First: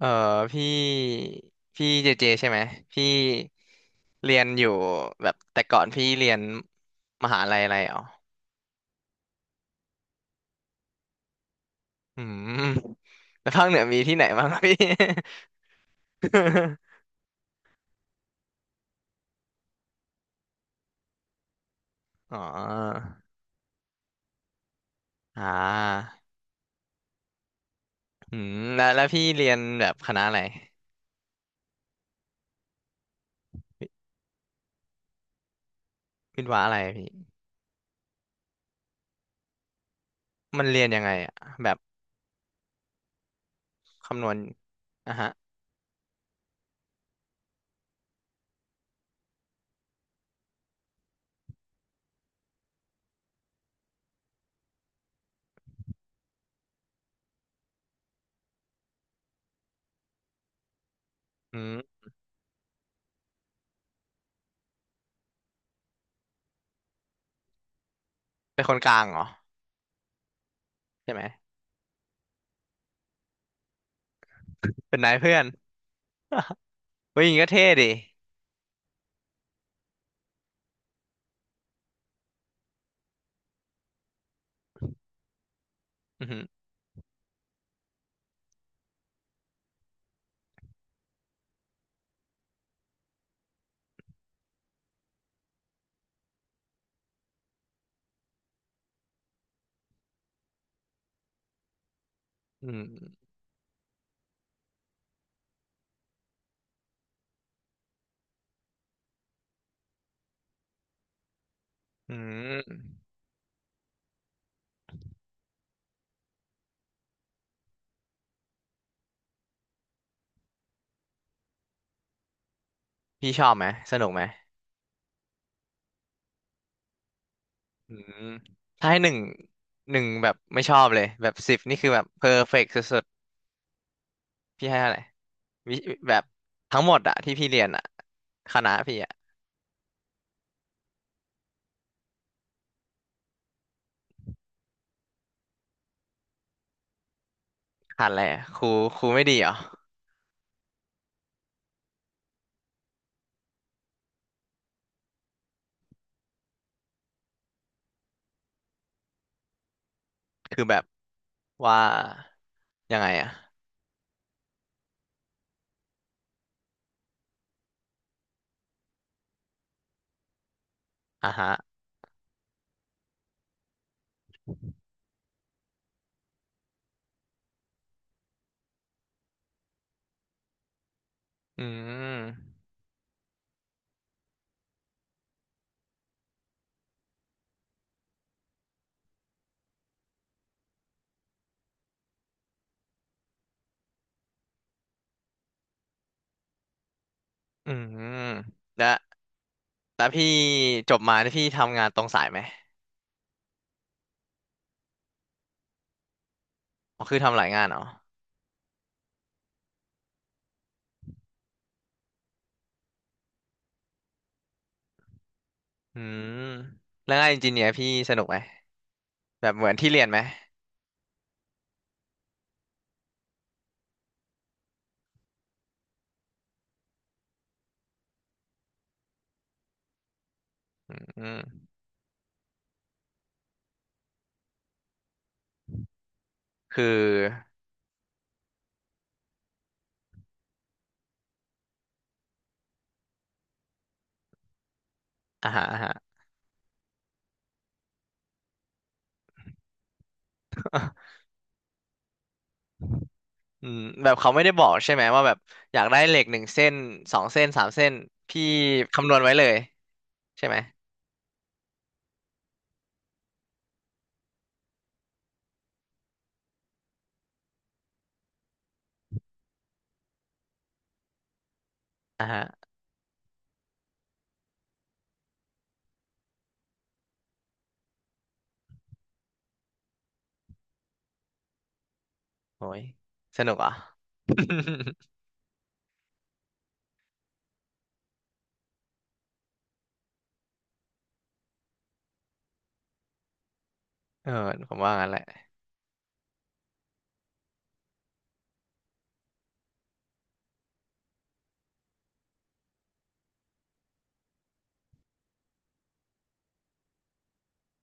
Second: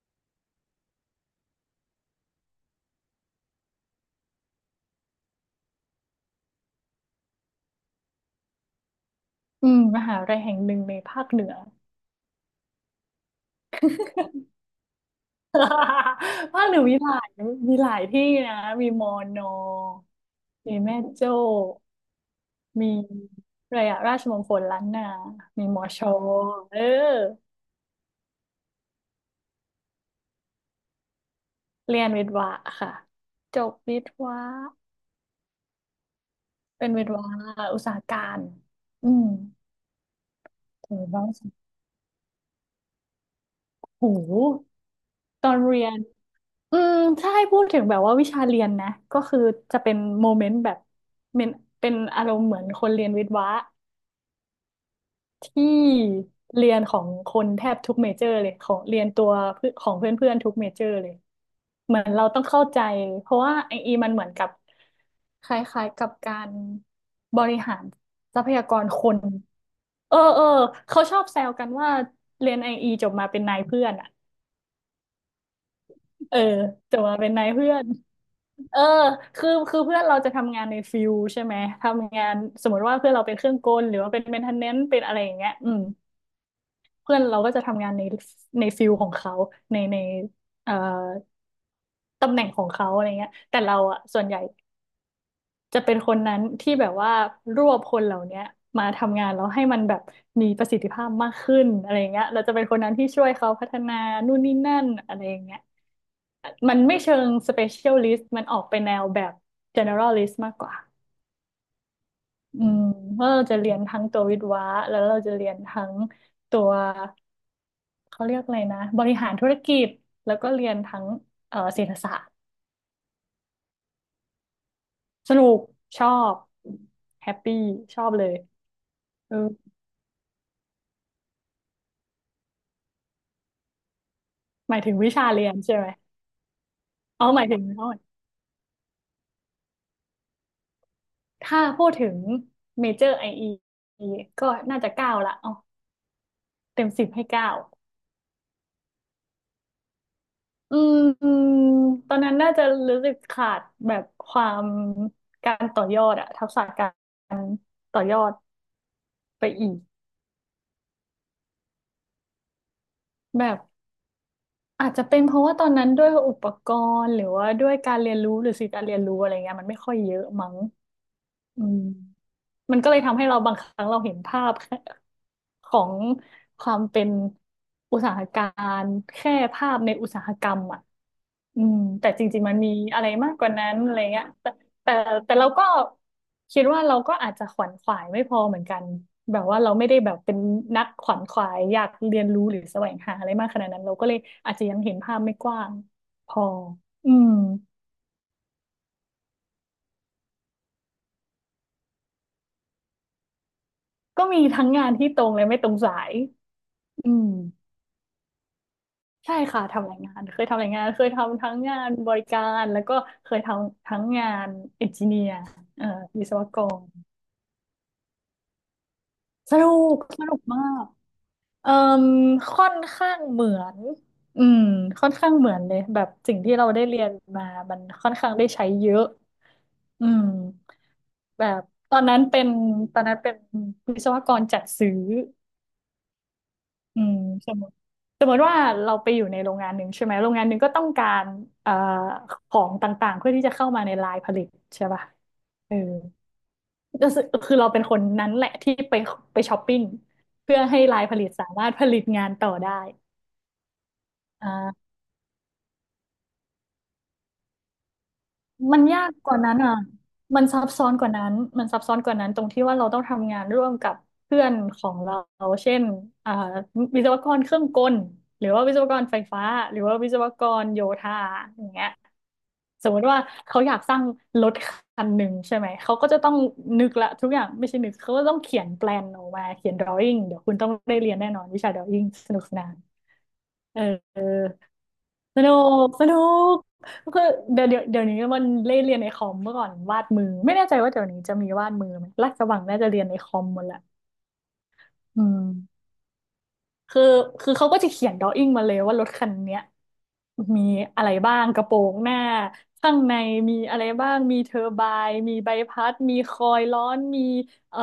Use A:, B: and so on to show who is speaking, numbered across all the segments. A: เออพี่พี่เจเจใช่ไหมพี่เรียนอยู่แบบแต่ก่อนพี่เรียนมหาลัยอะไรอ๋อ
B: หาวิทยาลัยแห่งหนึ่งในภาคเหนือ
A: อืมแล้วภาคเหนือมีที่ไหนบ้างครับพี่
B: ภาคเหนือมีห ลายมีหลายที่นะมีมอนอมีแม่โจ้
A: อ๋อ
B: มีอะไรอะราชมงคลล้านนา
A: อ่
B: มีมอชอ
A: า
B: เออ
A: อืมแล้วพี่เรียนแบบคณะอะไร
B: เรียนวิทวะค่ะจบวิทวะ
A: วิศวะอะไร
B: เป็นวิ
A: พี่
B: ทวะอุตสาหการอืม
A: มันเรียน
B: ถื
A: ยั
B: อ
A: งไง
B: ว่า
A: อะแบบ
B: โ
A: คำนวณ
B: ห
A: อ่ะฮะ
B: ตอนเรียนอืมถ้าให้พูดถึงแบบว่าวิชาเรียนนะ ก็คือจะเป็นโมเมนต์แบบเป็นเป็นอารมณ์เหมือนคนเรียนวิทย์วะ ที่เรียนของคนแทบทุกเมเจอร์เลยของเรียนตัวเพื่อนของเพื่อนๆทุกเมเจอร์เลย
A: อื
B: เหมื
A: ม
B: อนเราต้องเข้าใจเพราะว่าไออีมันเหมือนกับคล้ายๆกับการบริหารทรัพ
A: เป็
B: ยา
A: นค
B: ก
A: น
B: ร
A: กลา
B: ค
A: งเหร
B: น
A: อ
B: เออเออเขา
A: ใช่
B: ชอ
A: ไหม
B: บแซวกันว่าเรียนไออีจบมาเป็นนายเพื่อนอ่ะ
A: เป็นนายเพื่อน
B: เออจบ มา
A: เฮ้ย
B: เป็
A: อ
B: น
A: ย่างงี้
B: นาย
A: ก็เท่
B: เพื่อ
A: ดิ
B: นเออคือเพื่อนเราจะทำงานในฟิลใช่ไหมทำงานสมมติว่าเพื่อนเราเป็นเครื่องกลหรือว่าเป็นเมนเทนเนนซ์เป็นอะไรอย่างเงี้ยอืม
A: อืมอหือ
B: เพื่อนเราก็จะทำงานในฟิลของเขาในเอ่อตำแหน่งของเขาอะไรเงี้ยแต่เราอ่ะส่วนใหญ่จะเป็นคนนั้นที่แบบว่ารวบคนเหล่าเนี้ยมาทำงานแล้วให้มันแบบมีประสิทธิภาพมากขึ้นอะไรเงี้ยเราจะเป็น
A: อื
B: คนนั้นที่
A: ม
B: ช่วยเขาพัฒนานู่นนี่นั่นอะไรอย่างเงี้ยมันไม่เชิง specialist มันออกไปแนวแบบ generalist มากกว่า
A: อื
B: อืม
A: ม
B: ว่าเราจะเรียนทั้งตัววิศวะแล้วเราจะเรียนทั้งตัว เขาเรียกอะไรนะบริหารธุรกิจแล้วก็เรียนทั้งเศรษฐศาสตร์
A: พี่ชอบไหมสนุกไหม
B: สนุกชอบแฮปปี้
A: อื
B: ชอบเล
A: ม
B: ย
A: ถ้าให้หนึ่ง
B: เออ
A: แบบไม่ชอบเลยแบบสิบนี่คือแบบเพอร์เฟกต์สุดๆพี่
B: ห
A: ให้
B: มาย
A: อะ
B: ถึ
A: ไห
B: ง
A: ร
B: วิชาเรียน
A: วิ
B: ใช่ไหม
A: แบบทั้งหมดอะ
B: เอา
A: ที่
B: หมา
A: พี่
B: ยถึ
A: เรี
B: ง
A: ยน
B: โท
A: อะ
B: ษ
A: คณะพี่อะ
B: ถ้าพูดถึงเมเจอร์ไอก็น่าจะเก้าละเอาเต็มสิบให้เก้า
A: ขาดอะไรอะครูครูไม่ดีเหรอ
B: อืมอืมตอนนั้นน่าจะรู้สึกขาดแบบความการต่อยอดอะทักษะการต่อยอดไปอีก
A: คือแบบว่ายังไงอะ
B: แบบ อาจจะเป็นเพราะว่าตอนนั้นด้วยอุปกรณ์หรือว่าด้วยการเรียนรู้หรือสื่อการเรียนรู้อะไรเงี้ยมันไม่ค่อยเยอะมั้ง
A: อ่ะฮะ
B: อืมมันก็เลยทำให้เราบางครั้งเราเห็นภาพแค่ของความเป็นอุตสาหการแค่ภาพในอุตสาหกรรมอ่ะอื
A: อื
B: ม แต่จริงๆมั
A: ม
B: นมีอะไรมากกว่านั้นอะไรเงี้ยแต่แต่เราก็คิดว่าเราก็อาจจะขวนขวายไม่พอเหมือนกัน แบบว่าเราไม่ได้แบบเป็นนักขวนขวายอยากเรียนรู้หรือแสวงหาอะไรมากขนาดนั้นเราก็เลยอาจจะยังเห็นภาพไม่กว้างพออืม
A: อืมแล้วพี่จบมาที่พี่ทำงานตรงสายไหม
B: ก็มีทั้งงานที่ตรงและไม่ตรงสาย
A: อ๋อ
B: อื
A: คือ
B: ม
A: ทำหลายงานเหรอ
B: ใช่ค่ะทำรายงานเคยทำรายงานเคยทำทั้งงานบริการแล้วก็เคยทำทั้งงานเอนจิเนียร์เอ่อ
A: อื
B: วิ
A: ม
B: ศวกร
A: แล้วงานอินจิเนียร์พี่สนุกไหมแบบ
B: ส
A: เห
B: นุ
A: มือนที่
B: ก
A: เรียนไหม
B: สนุกมากเอ่มค่อนข้างเหมือนอืมค่อนข้างเหมือนเลยแบบสิ่งที่เราได้เรียนมามันค่อนข้างได้ใช้เยอะอืม
A: อื
B: แบ
A: ม
B: บตอนนั้นเป็นตอนนั้นเป็นวิศวกรจัดซื้อ
A: คื
B: อื
A: อ
B: ม สมมติว่าเราไปอยู่ในโรงงานหนึ่งใช่ไหมโรงงานหนึ่งก็ต้องการเอ่อของต่างๆเพื่อที่จะเข้ามาในไลน์ผลิตใช่ป่ะ
A: อ่าฮะ
B: เออ
A: อ่ะฮะ
B: ก็คือเราเป็นคนนั้นแหละที่ไปช้อปปิ้งเพื่อให้ไล น์ผลิตสามารถผลิตงานต่อได้
A: อืมแบบเขาไม่
B: อ่
A: ได้บอก
B: า
A: ใช่ไหมว่าแบบอยากได้เหล็กหนึ่งเส้นสองเส้นสามเส้นพี่
B: มันยา
A: คำน
B: ก
A: วณ
B: ก
A: ไว้
B: ว่า
A: เล
B: นั้
A: ย
B: นอ่ะมั
A: ใช่
B: น
A: ไหม
B: ซับซ้อนกว่านั้นมันซับซ้อนกว่านั้นตรงที่ว่าเราต้องทำงานร่วมกับเพื่อนของเรา เช่นอ่าวิศวกรเครื่องกลหรือว่าวิศวกรไฟฟ้าหรือว่าวิศวกรโยธาอย่างเงี้ย
A: อ่าฮะ
B: สมมติว่าเขาอยากสร้างรถคันหนึ่งใช่ไหมเขาก็จะต้องนึกละทุกอย่างไม่ใช่นึกเขาก็ต้องเขียนแปลนออกมาเขียนดรอ i n g เดี๋ยวคุณต้องได้เรียนแน่นอนวิชาดรอ i n g สนุกส
A: โอ้
B: นาน
A: ยสนุกอ่ะ
B: เออเออ สนุกสนุกคือเดี๋ยวนี้มันเล่นเรียนในคอมเมื่อก่อนวาดมือไม่แน่ใจว่าเดี๋ยวนี้จะมีวาดมือไหมลาดกระบังน่าจะเรียนในคอมหมดแหละ
A: เออผมว่างั้นแห
B: อื
A: ละ
B: ม คือคือเขาก็จะเขียนดอ w ิ n งมาเลยว่ารถคันเนี้ยมีอะไรบ้างกระโปรงหน้าข้างในมีอะไรบ้างมีเทอร์ไบน์มีใบพัดมีคอยล์ร้อนมีเอ่อ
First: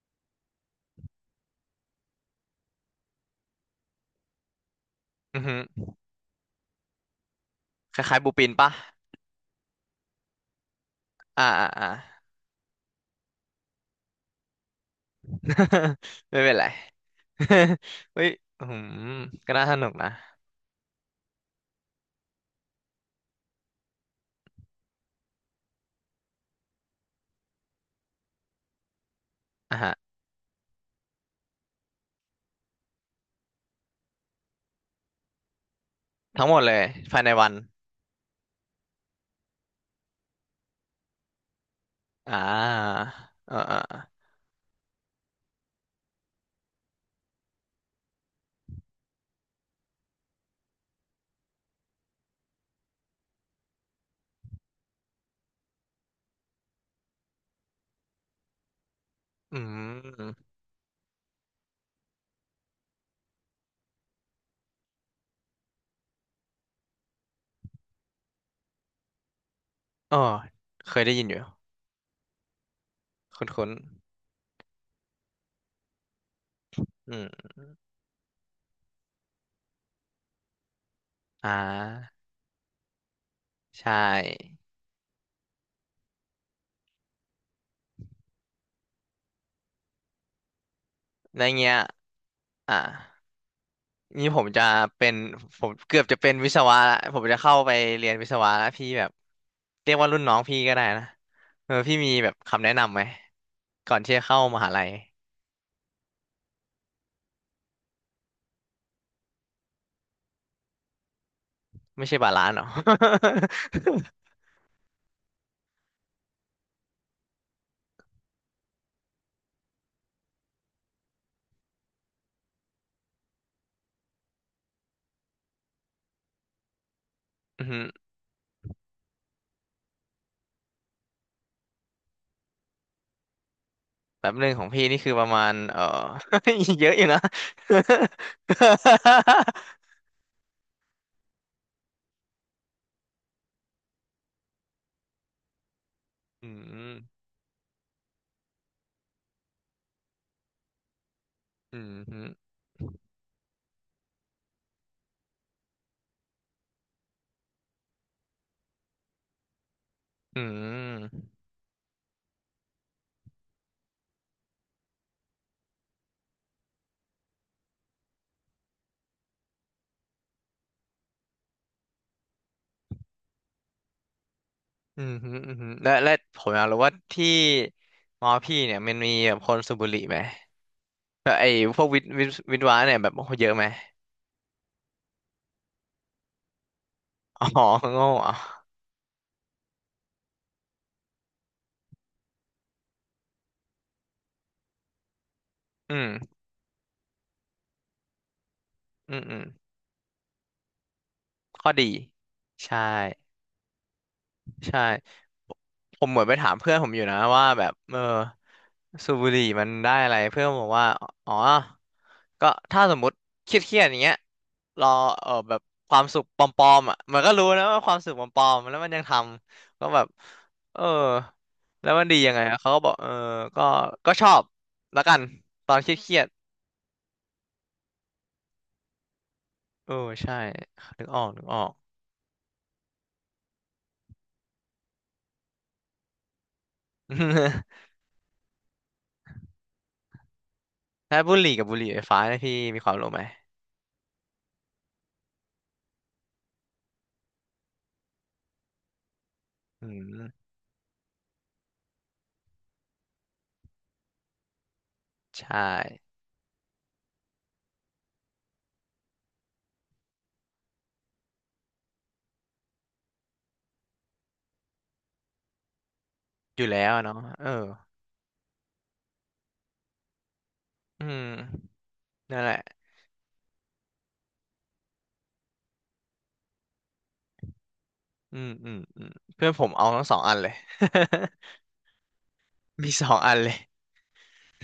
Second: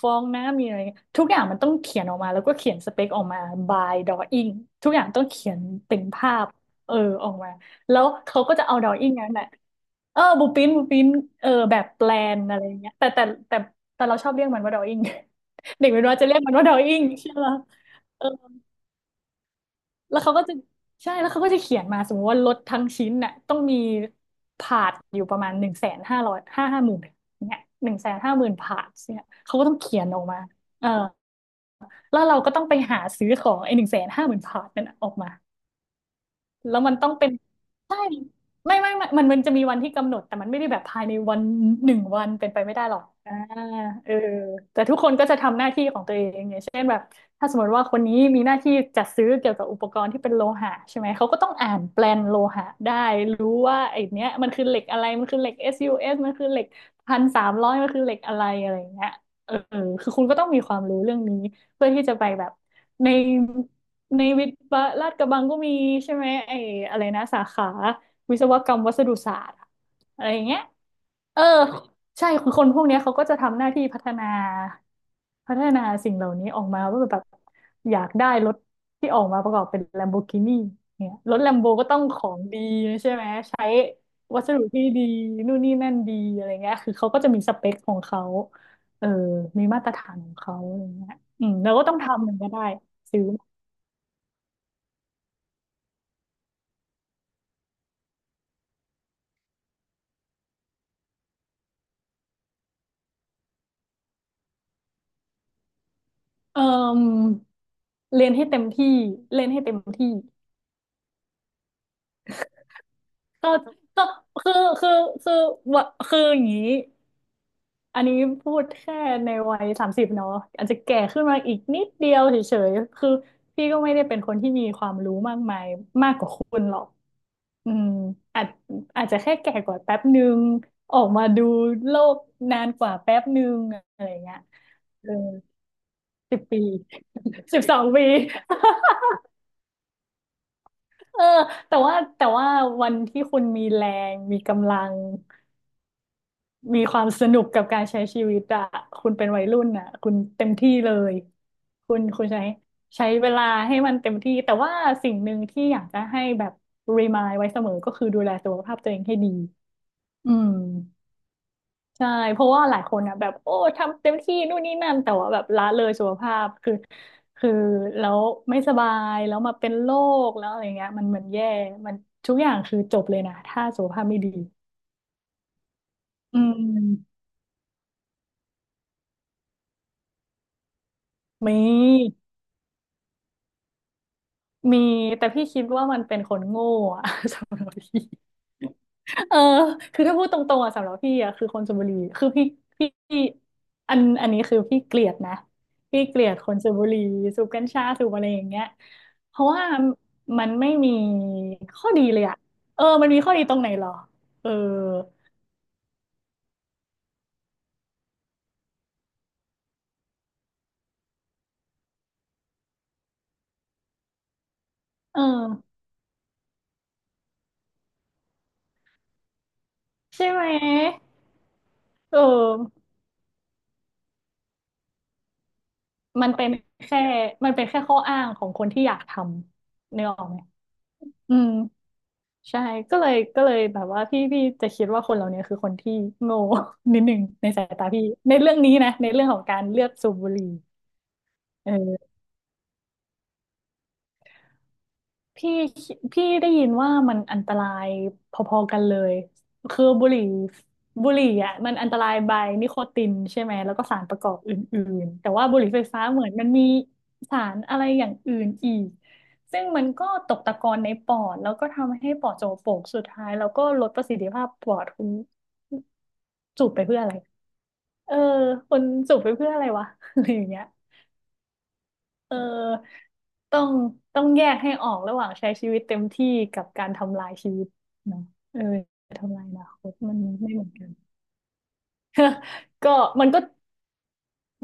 B: ฟองน้ำมีอะไรเงี้ยทุกอย่างมันต้องเขียนออกมาแล้วก็เขียนสเปคออกมา by drawing ทุกอย่างต้อง
A: อือ
B: เขีย
A: ฮึ
B: นเป็นภาพเออออกมา
A: ค
B: แล้ว
A: ล้ายๆบู
B: เขา
A: ปิน
B: ก็จะ
A: ปะ
B: เอา drawing นั้นแหละเออบูปินบูปิน
A: อ่า
B: เออ
A: อ่า
B: แบบ
A: อ่า
B: แปลนอะไรอย่างเงี้ยแต่แต่เราชอบเรียกมันว่า drawing เด็ก เป็นว่าจะเรีย
A: ไม่
B: กมั
A: เป็
B: น
A: นไร
B: ว่า drawing ใช่ไหม
A: เฮ้ยอืมก็น่าสนุกนะ
B: แล้วเขาก็จะใช่แล้วเขาก็จะเขียนมาสมมติว่ารถทั้งชิ้นน่ะต้องมีพาร์ทอยู่ประมาณ100,500ห้าหมื่นเนี่ยหนึ่งแสนห้าหมื่นพาร์ทเนี่ยเขาก็ต้อ
A: อ่า
B: ง
A: ฮะ
B: เขียนออกมาเออแล้วเราก็ต้องไปหาซื้อของไอ้หนึ่งแสนห้าหมื่นพาร์ทนั่นน่ะออกมา
A: ทั้งหมดเล
B: แล้
A: ย
B: วมันต้อง
A: ภาย
B: เป็
A: ใน
B: น
A: วัน
B: ใช่ไม่ไม่ไม่มันจะมีวันที่กำหนดแต่มันไม่ได้แบบภายในวันหนึ่งวัน
A: อ่า
B: เป็นไปไม่ได้หรอกอ่า
A: เออ
B: เออแต่ทุกคนก็จะทำหน้าที่ของตัวเองอย่างเช่นแบบถ้าสมมติว่าคนนี้มีหน้าที่จัดซื้อเกี่ยวกับอุปกรณ์ที่เป็นโลหะใช่ไหมเขาก็ต้องอ่านแปลนโลหะได้รู้ว่าไอ้เนี้ยมันคือเหล็กอะไรมันคือเหล็ก SUS มันคือเหล็ก1,300มันคือเหล็กอะไรอะไรอย่างเงี้ยเอ
A: อื
B: อคือคุณก็
A: ม
B: ต้องมีความรู้เรื่องนี้เพื่อที่จะไปแบบใน ในวิทย์วะลาดกระบังก็มีใช่ไหมไอ้อะไรนะสาขาวิศวกรรมวัสดุศาสตร์อะ
A: อ๋อ
B: อะไรอย่างเงี้ย
A: เคยได้ยินอ
B: เอ
A: ยู่
B: อใช่คือคนพวกเนี้ยเขาก็จะทำหน้า
A: คุ้น
B: ที่พัฒนาสิ่งเหล่านี้ออกมาว่า
A: ๆ
B: แบ
A: อื
B: บ
A: ม
B: อยากได้รถที่ออกมาประกอบเป็นแลมโบกินีเนี่ยรถแล
A: อ่
B: มโบก็ต้อง
A: า
B: ของดีใช่ไหมใช้
A: ใช่
B: วัสดุที่ดีนู่นนี่นั่นดีอะไรเงี้ยคือเขาก็จะมีสเปคของเขาเออมีมาตรฐานของเขาอะไรเงี้ย
A: ใน
B: อืม
A: เงี้
B: เรา
A: ย
B: ก็ต้องทำมันก็ได้
A: อ่า
B: ซื้อ
A: นี่ผมจะเป็นผมเกือบจะเป็นวิศวะละผมจะเข้าไปเรียนวิศวะแล้วพี่แบบ เรียกว่ารุ่นน้องพี่ก็ได้นะเออพี่มีแบบคำแนะนำไหม ก่อนที่จะเข้ามหาลัย
B: เอ่อเรียนให้เต็มที่เล่นให้เต็มที่
A: ไม่ใช่บาลานซ์หรอ
B: ก็ก็คือคือคือวะคืออย่างนี้อันนี้พูดแค่ในวัย30เนาะอาจจะแก่ขึ้นมาอีกนิดเดียวเฉยๆคือพี่ก็ไม่ได้เป็นคนที่มีความรู้มากมายมากกว่าคุณหรอก
A: อือ
B: อื
A: หือ
B: มอาจอาจจะแค่แก่กว่าแป๊บนึงออกมาดูโลกนานกว่าแป๊บนึงอะไร
A: แบบ
B: เงี้ย
A: หนึ่งของพี่นี่
B: เอ
A: คื
B: อ
A: อประมาณเออ
B: 10 ปี
A: เยอะอยู่นะ
B: 12 ปี เออแต่ว่าวันที่คุณมีแรงมีกำลัง
A: อื
B: มี
A: ม
B: ความสนุกกับการใช้ชีวิตอะคุณเป็นวัยรุ่นอะคุณเต็มที่เลย
A: อื
B: คุ
A: ม
B: ณ
A: อื
B: คุ
A: ม
B: ณใช้เวลาให้มันเต็มที่แต่ว่าสิ่งหนึ่งที่อยากจะให้แบบรีมายไว้เสมอก็คือดูแลสุขภาพตัวเองให้ดีอืม
A: อ
B: ใช่เพราะว่าหลายคนอ่ะแบบโอ้ทำเต็มที่นู่นนี่นั่นแต่ว่าแบบละเลยสุขภาพคือแล้วไม่สบายแล้วมาเป็นโรคแล้วอะไรเงี้ยมันเหมือนแย่มันทุกอย่างคือจบเลยนะถ้าสุขภาพไม่ดี
A: อืมฮึอืมฮึและผ
B: อื
A: มอยากรู้ว่า
B: ม
A: ที่มอพี่เนี่ยมันมีแบบคนสูบบุหรี่ไหมแบบ
B: ม
A: ไอ้พวกวิท
B: ี
A: วิทวะเนี่ยแบบโอ้โหเยอะไหม
B: มีแต่พี่คิดว่ามันเป็นคนโง่อะ
A: อ๋อ
B: สำหรับพี่
A: โง่อ่ะ
B: เออคือถ้าพูดตรงๆอ่ะสำหรับพี่อ่ะคือคนชลบุรีคือพี่อันนี้คือพี่เกลียดนะ
A: อื
B: พี่เกลีย
A: ม
B: ดคนชลบุรีสูบกัญชาสูบอะไรอย่างเงี้ย
A: อืมอื
B: เพ
A: ม
B: ราะว่ามันไม่มี
A: ข้อ
B: ข้อ
A: ดี
B: ดีเลยอ่ะเออ
A: ใช่
B: มันมีข้อดีตรงไหนหรอเออ
A: ใช่ผมเหมือนไปถามเพื่อนผมอยู่นะว่าแบบเออสูบบุหรี่มันได้อะไรเพื่อนผมบอกว่าอ๋อก็ถ้าสมมติเครียดๆอย่างเงี้ยรอ
B: เออ
A: เออแบบความสุขปลอมๆอ่ะมันก็รู้นะว่าความสุขปลอมๆแล้วมันยังทำก็แบบ
B: ใช่ไหม
A: เออแล้วมัน
B: เอ
A: ดียังไงอะเขาก็
B: อ
A: บอกเออก็ชอบแล้วกันตอนเครียด
B: มันเป็นแค่มันเป็นแค่ข้ออ้างของคนที่อยากท
A: ๆเอ
B: ำ
A: อ
B: เนื้อออก
A: ใช่
B: ไหม
A: นึกออก
B: อืม ใช่ก็เลยแบบว่าพี่จะคิดว่าคนเหล่านี้คือคนที่โง่ นิดหนึ่งในสายตา พี่ในเรื่องนี้นะในเรื่องของการเลือกสูบบุหรี่
A: ถ้าบุหรี่กับ
B: เอ
A: บุหรี่ไฟฟ้า
B: อ
A: เนี่ยพี่มีความรู้ไหม
B: พี่พี่ได้ยินว่ามันอันตรายพอๆกันเลยคือ
A: อื
B: บุหรี่
A: ม
B: บุหรี่อ่ะมันอันตรายบายนิโคตินใช่ไหมแล้วก็สารประกอบอื่นๆแต่ว่า
A: ใช่
B: บุหรี่ไฟฟ้าเหมือนมันมีสารอะไรอย่างอื่นอีกซึ่งมันก็ตกตะกอนในปอดแล้วก็ทำให้ปอดโจโปกสุดท้ายแล้วก็ลดประสิทธิภาพปอดคุณ
A: อ
B: จู
A: ยู่
B: บไป
A: แล้ว
B: เพื่อ
A: อะ
B: อะไร
A: เนาะเออ
B: เออคนจูบไปเพื่ออะไรวะ อะไรอย่างเงี้ย
A: อืม
B: เออ
A: นั่นแหละ
B: ต้องต้องแยกให้ออกระหว่างใช้ชีวิตเต็มที่กับการทำลายชีวิตเนาะ
A: อืม
B: เออทำลาย
A: เพื่อน
B: อ
A: ผ
B: นา
A: ม
B: ค
A: เอา
B: ต
A: ทั้งส
B: มั
A: อ
B: น
A: งอันเล
B: ไม่
A: ย
B: เหมือนกัน
A: มี
B: ก็
A: สอง
B: มัน
A: อัน
B: ก็
A: เลย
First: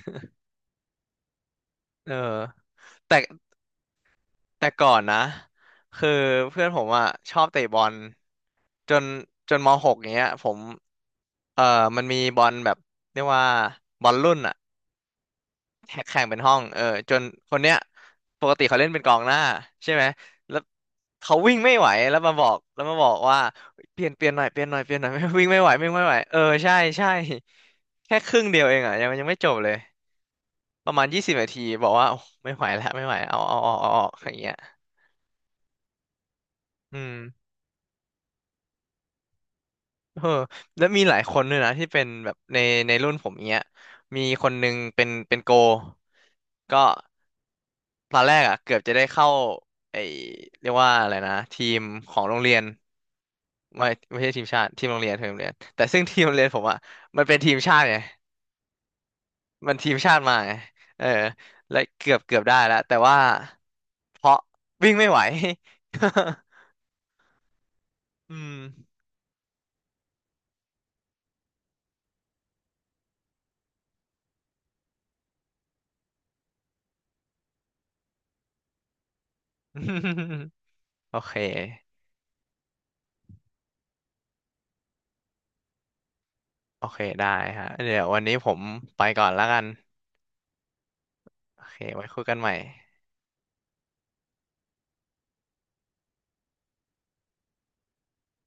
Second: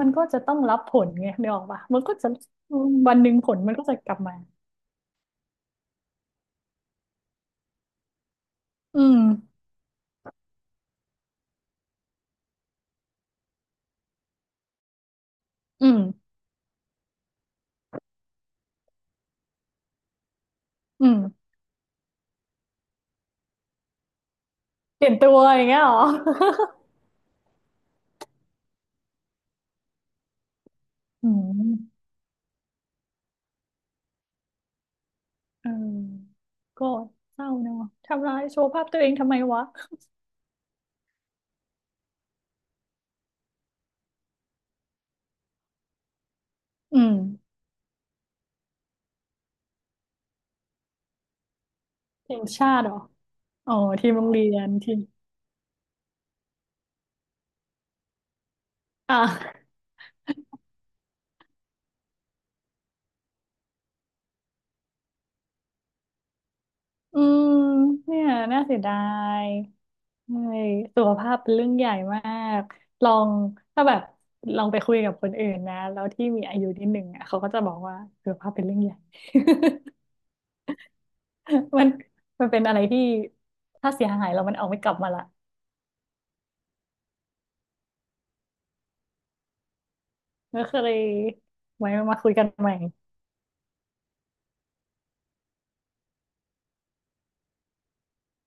B: มันก็จะต้องรับผลไงนึกออกปะมัน
A: เอ
B: ก็
A: อ
B: จะวั
A: แต่
B: นหนึ่งผลมันก็จะกลับมา
A: แต่ก่อนนะ คือเพื่อนผมอ่ะชอบเตะบอลจ
B: อื
A: น
B: ม
A: มหกเนี้ยผมเออมันมีบอลแบบเรียกว่าบอลรุ่นอ่ะ
B: อื
A: แข่
B: ม
A: งเป็นห้องเออจนคนเนี้ยปกติเขาเล่นเป็นกองหน้าใช่ไหมแล้ว
B: อื
A: เขา
B: ม
A: วิ่งไม่ไหวแล้วมาบอกว่าเปลี่ยนเปลี่ยนหน่อยเปลี่ยนหน่อยเปลี่ยนห
B: เป
A: น่อ
B: ลี่
A: ย
B: ย น
A: ไม่
B: ตั ว
A: วิ่งไม่
B: อย่า
A: ไห
B: ง
A: ว
B: เงี้ยเหรอ
A: เออใช่ใช่ แค่ครึ่งเดียวเองอ่ะยังไม่จบเลยประมาณยี่
B: อื
A: สิบนาที
B: ม
A: บอกว่าโอ้ไม่ไหวแล้วไม่ไหวเอาออกอย่างเงี้ย
B: เออก็
A: อืม
B: เศร้าเนอะทำร้ายโชว์ภาพตัวเองทำไมวะ
A: เออแล้วมีหลายคนด้วยนะที่เป็นแบบในรุ่นผมเงี้ยมีคนนึงเป็นโก ก็
B: อืม
A: ตอนแรกอ่ะเกือบจะได้เข้าไอเรียกว่าอะไรนะทีมของ
B: เพ
A: โร
B: ล
A: ง
B: ง
A: เรียน
B: ชาติเหรอ อ๋อทีม
A: ไม่
B: โร
A: ใช่
B: ง
A: ที
B: เรี
A: ม
B: ย
A: ชา
B: น
A: ติทีม
B: ที
A: โร
B: ม
A: งเรียนทีมโรงเรียนแต่ซึ่งทีมโรงเรียนผมอ่ะมันเป็นทีมชาติไง
B: อ่ะ
A: มันทีมชาติมาไงเออและเกือบได้แล้วแต่ว่าเพราะวิ่งไม่ไหว
B: อืมเนี่ ย
A: อืม
B: น่าเสียดายเมื่อยสุขภาพเป็นเรื่องใหญ่มากลองถ้าแบบลองไปคุยกับคนอื่นนะแล้วที่มีอายุนิดหนึ่งอ่ะเขาก็จะบอกว่าสุขภาพเป็นเรื่องใหญ่
A: โอเค
B: มันมันเป็นอะไรที่ถ้าเสียหายเรามันเอาไม่กลับมาละ
A: ได้ฮะเดี๋ยววันนี้ผมไปก่อนแล้วกัน
B: ก็เลย
A: โอเค
B: ไว้
A: ไว้
B: มา
A: คุย
B: คุย
A: กัน
B: กั
A: ให
B: น
A: ม่
B: ใหม่